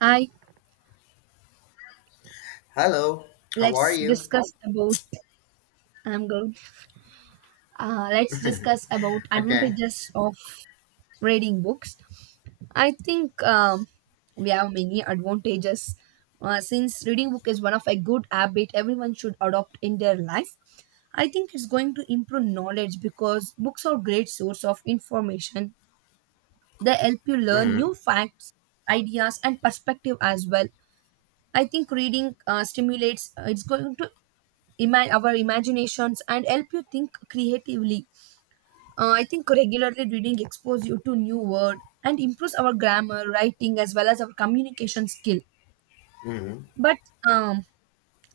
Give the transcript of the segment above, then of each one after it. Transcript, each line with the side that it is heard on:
right: Hi,
left: Hello, how are
right: let's
left: you?
right: discuss about. I'm good. Let's discuss about
left: Okay.
right: advantages of reading books. I think we have many advantages since reading book is one of a good habit everyone should adopt in their life. I think it's going to improve knowledge because books are great source of information. They help you learn
left: hmm
right: new facts, ideas, and perspective as well. I think reading stimulates. It's going to our imaginations and help you think creatively. I think regularly reading expose you to new word and improves our grammar, writing as well as our communication skill.
left: hmm
right: But um,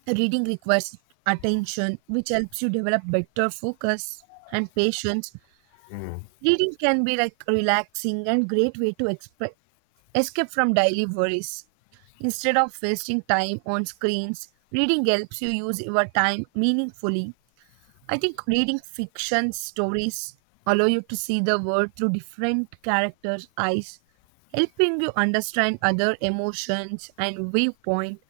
right: reading requires attention, which helps you develop better focus and patience.
left: hmm
right: Reading can be like relaxing and great way to escape from daily worries. Instead of wasting time on screens, reading helps you use your time meaningfully. I think reading fiction stories allow you to see the world through different characters' eyes, helping you understand other emotions and viewpoint,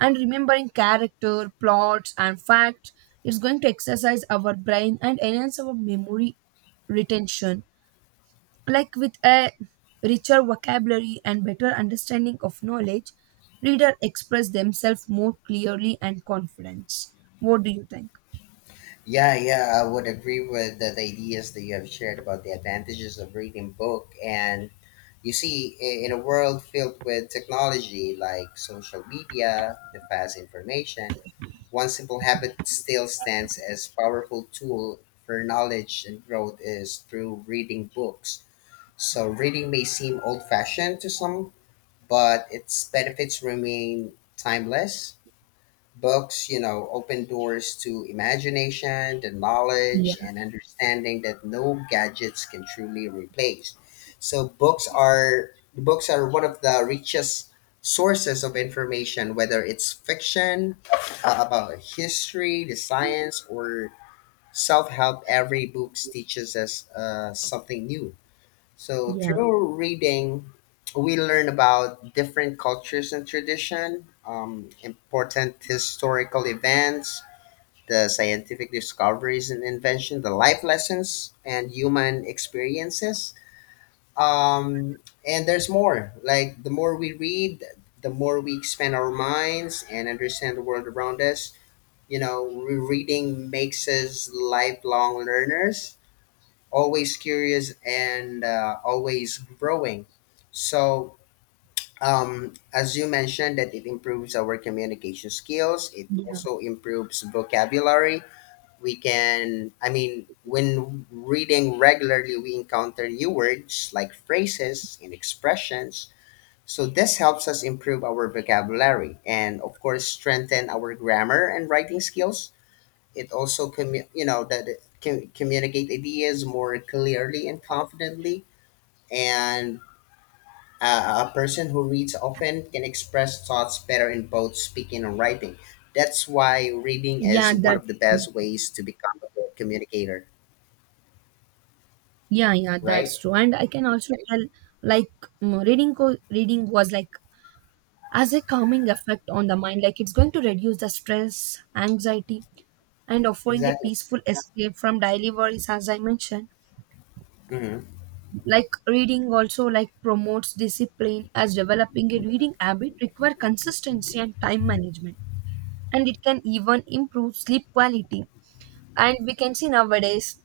right: and remembering character, plots and facts. Is going to exercise our brain and enhance our memory retention. Like with a richer vocabulary and better understanding of knowledge, reader express themselves more clearly and confidence. What do you think?
left: Yeah, yeah, I would agree with the ideas that you have shared about the advantages of reading book. And you see, in a world filled with technology like social media, the fast information, one simple habit still stands as powerful tool for knowledge and growth is through reading books. So reading may seem old-fashioned to some, but its benefits remain timeless. Books, you know, open doors to imagination, the
right: Yeah.
left: knowledge, and understanding that no gadgets can truly replace. So books are one of the richest sources of information, whether it's fiction about history, the science, or self help. Every book teaches us something new. So
right: Yeah.
left: through reading, we learn about different cultures and tradition, important historical events, the scientific discoveries and invention, the life lessons and human experiences. Um, and there's more. Like the more we read, the more we expand our minds and understand the world around us. You know, reading makes us lifelong learners, always curious and always growing. So, as you mentioned, that it improves our communication skills. It also improves vocabulary. I mean, when reading regularly, we encounter new words like phrases and expressions. So, this helps us improve our vocabulary and, of course, strengthen our grammar and writing skills. It also you know that it can communicate ideas more clearly and confidently, and a person who reads often can express thoughts better in both speaking and writing. That's why reading is
right: Yeah,
left: one
right: that's
left: of the
right: true.
left: best ways to become a good communicator.
right: Yeah, yeah,
left: Right.
right: that's true. And I can also tell, like, mm, reading was like as a calming effect on the mind. Like, it's going to reduce the stress, anxiety, and offering a
left: Exactly.
right: peaceful escape from daily worries, as I mentioned.
left: Mm-hmm.
right: Like, reading also like promotes discipline, as developing a reading habit require consistency and time management, and it can even improve sleep quality. And we can see nowadays,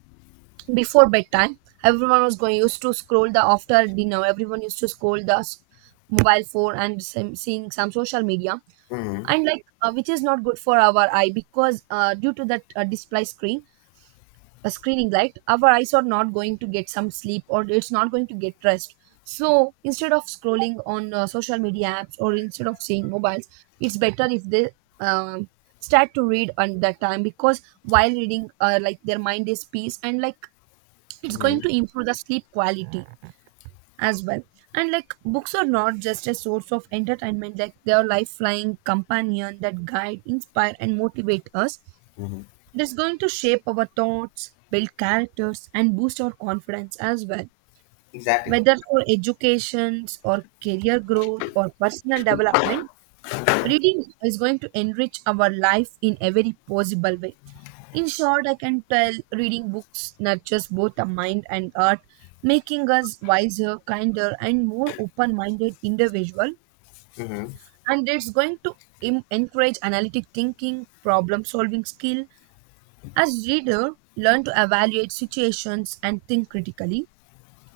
right: before bedtime, everyone was going used to scroll the, after dinner everyone used to scroll the mobile phone and some, seeing some social media,
left: Mm-hmm.
right: and like which is not good for our eye, because due to that display screen, a screening light, our eyes are not going to get some sleep or it's not going to get rest. So instead of scrolling on social media apps, or instead of seeing mobiles, it's better if they um, start to read on that time, because while reading like their mind is peace and like it's
left: Mm-hmm.
right: going to improve the sleep quality as well. And like, books are not just a source of entertainment, like they are lifeline companion that guide, inspire and motivate us.
left: Mm-hmm.
right: It is going to shape our thoughts, build characters and boost our confidence as well,
left: Exactly.
right: whether for educations or career growth or personal development. Reading is going to enrich our life in every possible way. In short, I can tell reading books nurtures both the mind and art, making us wiser, kinder, and more open minded individual.
left: Mm-hmm.
right: And it's going to encourage analytic thinking, problem solving skill. As reader, learn to evaluate situations and think critically.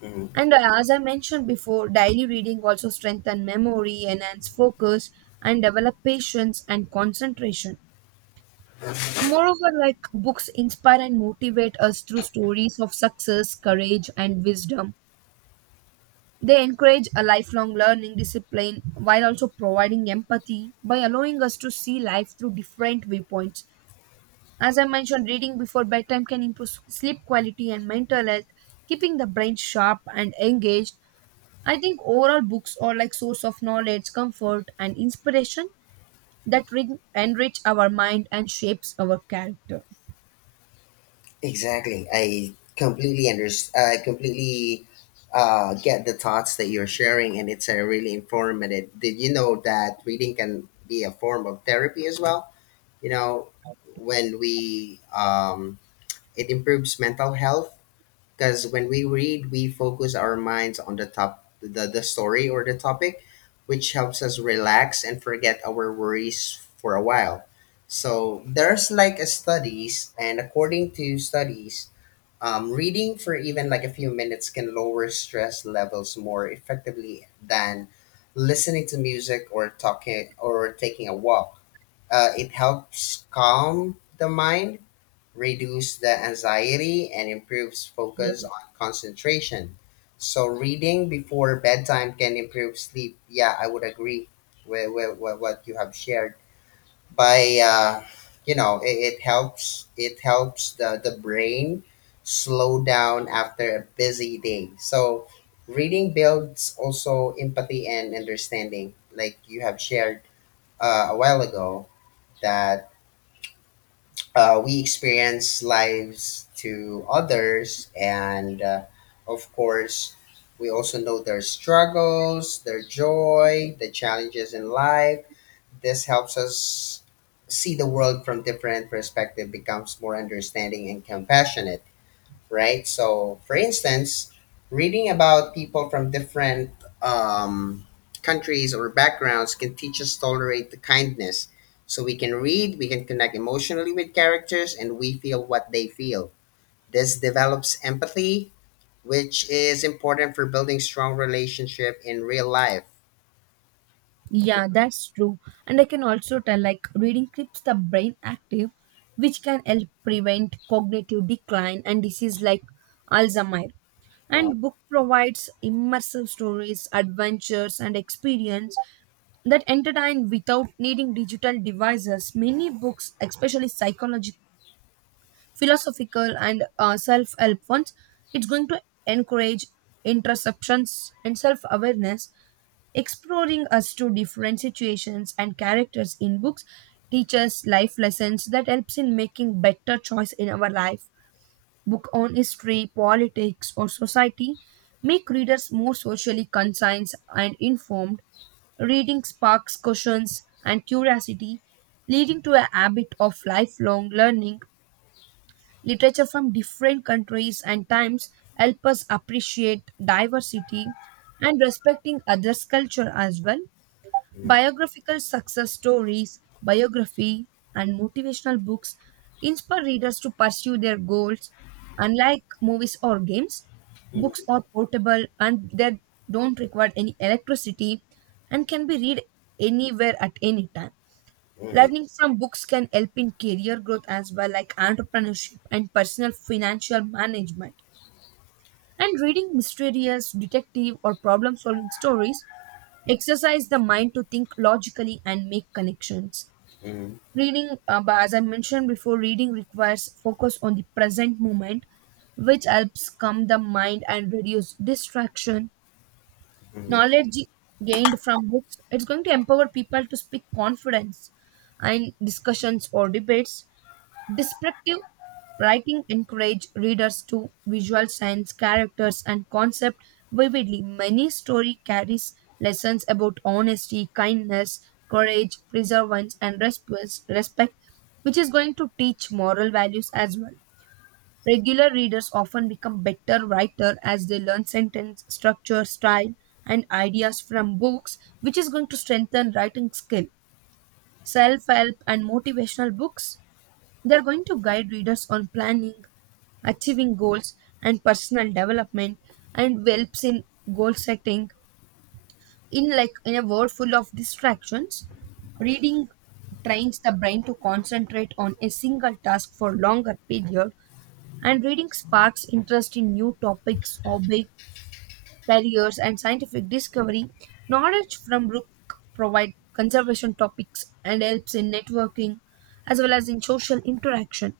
left: Mm-hmm.
right: And as I mentioned before, daily reading also strengthen memory, enhance focus, and develop patience and concentration. Moreover, like books inspire and motivate us through stories of success, courage, and wisdom. They encourage a lifelong learning discipline while also providing empathy by allowing us to see life through different viewpoints. As I mentioned, reading before bedtime can improve sleep quality and mental health, keeping the brain sharp and engaged. I think overall books are like source of knowledge, comfort, and inspiration that enrich our mind and shapes our character.
left: Exactly. I completely understand. I completely get the thoughts that you're sharing, and it's a really informative. Did you know that reading can be a form of therapy as well? You know, when we it improves mental health because when we read, we focus our minds on the story or the topic, which helps us relax and forget our worries for a while. So there's like a studies, and according to studies, reading for even like a few minutes can lower stress levels more effectively than listening to music or talking or taking a walk. It helps calm the mind, reduce the anxiety, and improves
right: Yeah.
left: focus on concentration. So, reading before bedtime can improve sleep. Yeah, I would agree with, with what you have shared by you know it helps the brain slow down after a busy day. So reading builds also empathy and understanding like you have shared a while ago, that we experience lives to others, and of course we also know their struggles, their joy, the challenges in life. This helps us see the world from different perspective, becomes more understanding and compassionate, right? So, for instance, reading about people from different um, countries or backgrounds can teach us tolerate the kindness. So we can read, we can connect emotionally with characters, and we feel what they feel. This develops empathy, which is important for building strong relationship in real life.
right: Yeah, that's true. And I can also tell like reading keeps the brain active, which can help prevent cognitive decline and disease like Alzheimer.
left: Uh,
right: And book provides immersive stories, adventures and experience that entertain without needing digital devices. Many books, especially psychological, philosophical and self-help ones, it's going to encourage introspections and self-awareness. Exploring us to different situations and characters in books teaches life lessons that helps in making better choice in our life. Book on history, politics, or society make readers more socially conscious and informed. Reading sparks questions and curiosity, leading to a habit of lifelong learning. Literature from different countries and times help us appreciate diversity and respecting others' culture as well.
left: mm,
right: Biographical success stories, biography, and motivational books inspire readers to pursue their goals. Unlike movies or games, books
left: mm,
right: are portable and they don't require any electricity and can be read anywhere at any time.
left: mm,
right: Learning from books can help in career growth as well, like entrepreneurship and personal financial management. And reading mysterious, detective, or problem solving stories exercise the mind to think logically and make connections.
left: mm,
right: Reading But as I mentioned before, reading requires focus on the present moment, which helps calm the mind and reduce distraction.
left: mm.
right: Knowledge gained from books, it's going to empower people to speak confidence in discussions or debates. Descriptive writing encourage readers to visualize characters and concept vividly. Many story carries lessons about honesty, kindness, courage, perseverance, and respect, which is going to teach moral values as well. Regular readers often become better writer as they learn sentence structure, style, and ideas from books, which is going to strengthen writing skill. Self-help and motivational books, they're going to guide readers on planning, achieving goals, and personal development, and helps in goal setting. In a world full of distractions, reading trains the brain to concentrate on a single task for longer period, and reading sparks interest in new topics, hobby, careers, and scientific discovery. Knowledge from book provide conservation topics and helps in networking as well as in social interaction.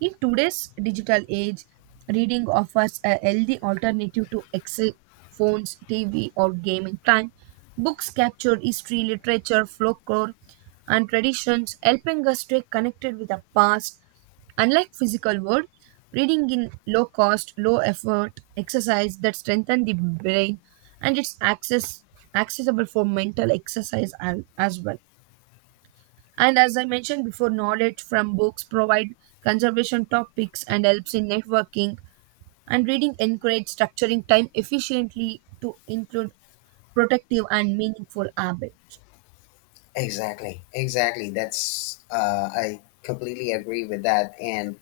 right: In today's digital age, reading offers a healthy alternative to excess phones, TV, or gaming time. Books capture history, literature, folklore, and traditions, helping us stay connected with the past. Unlike physical world, reading in low cost, low effort exercise that strengthen the brain and it's access accessible for mental exercise as well. And as I mentioned before, knowledge from books provide conservation topics and helps in networking. And reading encourage structuring time efficiently to include protective and meaningful habits.
left: Exactly, exactly. That's I completely agree with that, and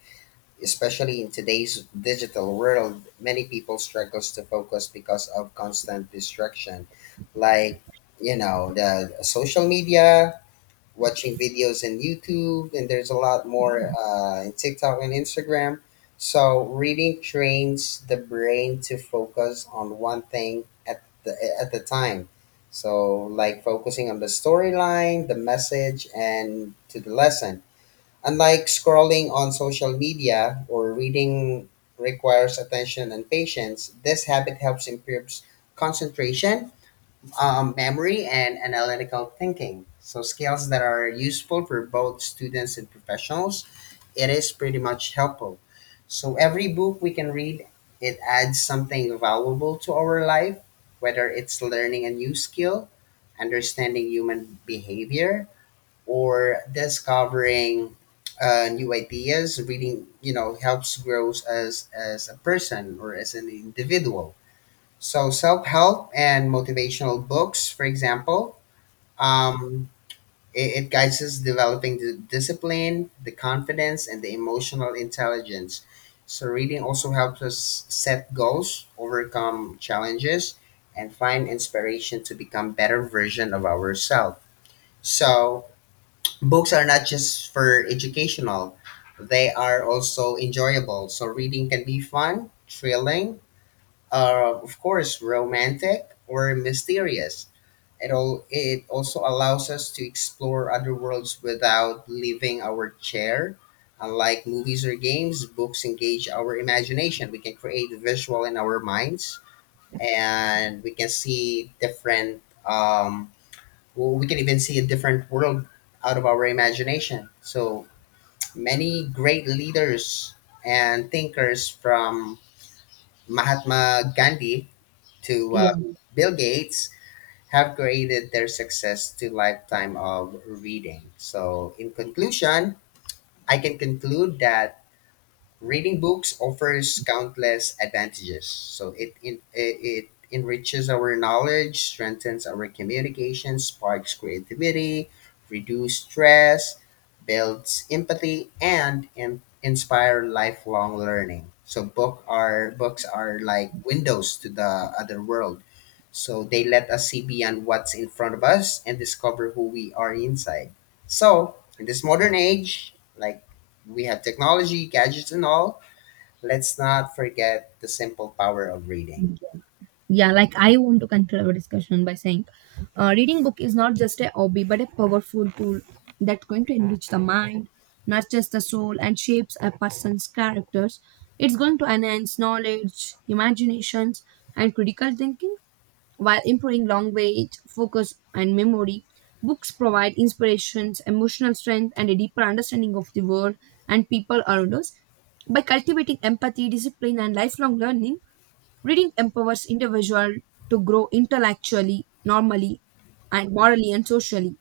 left: especially in today's digital world, many people struggles to focus because of constant distraction, like you know the social media, watching videos in YouTube, and there's a lot more in TikTok and Instagram. So reading trains the brain to focus on one thing at the time. So like focusing on the storyline, the message, and to the lesson. Unlike scrolling on social media or reading requires attention and patience, this habit helps improves concentration, memory and analytical thinking. So skills that are useful for both students and professionals. It is pretty much helpful. So every book we can read, it adds something valuable to our life, whether it's learning a new skill, understanding human behavior, or discovering new ideas. Reading, you know, helps grow as a person or as an individual. So self-help and motivational books, for example, um, it guides us developing the discipline, the confidence, and the emotional intelligence. So reading also helps us set goals, overcome challenges, and find inspiration to become better version of ourselves. So books are not just for educational; they are also enjoyable. So reading can be fun, thrilling, are of course romantic or mysterious. It also allows us to explore other worlds without leaving our chair. Unlike movies or games, books engage our imagination. We can create visual in our minds, and we can see different. We can even see a different world out of our imagination. So many great leaders and thinkers from Mahatma Gandhi to
right: Yeah,
left: Bill Gates have created their success to lifetime of reading. So, in conclusion, I can conclude that Reading books offers countless advantages. So it enriches our knowledge, strengthens our communication, sparks creativity, reduces stress, builds empathy, and inspire lifelong learning. So books are like windows to the other world. So they let us see beyond what's in front of us and discover who we are inside. So in this modern age, like we have technology, gadgets, and all. Let's not forget the simple power of reading.
right: yeah. Like I want to conclude our discussion by saying, reading book is not just a hobby but a powerful tool that's going to enrich the mind, nurtures the soul, and shapes a person's characters. It's going to enhance knowledge, imaginations, and critical thinking. While improving language, focus, and memory, books provide inspirations, emotional strength, and a deeper understanding of the world and people around us. By cultivating empathy, discipline, and lifelong learning, reading empowers individual to grow intellectually, normally, and morally and socially.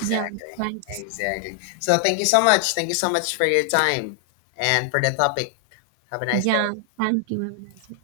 right: Yeah, thanks.
left: Exactly. So thank you so much. Thank you so much for your time and for the topic. Have a nice day.
right: Yeah, thank you. Have a nice day.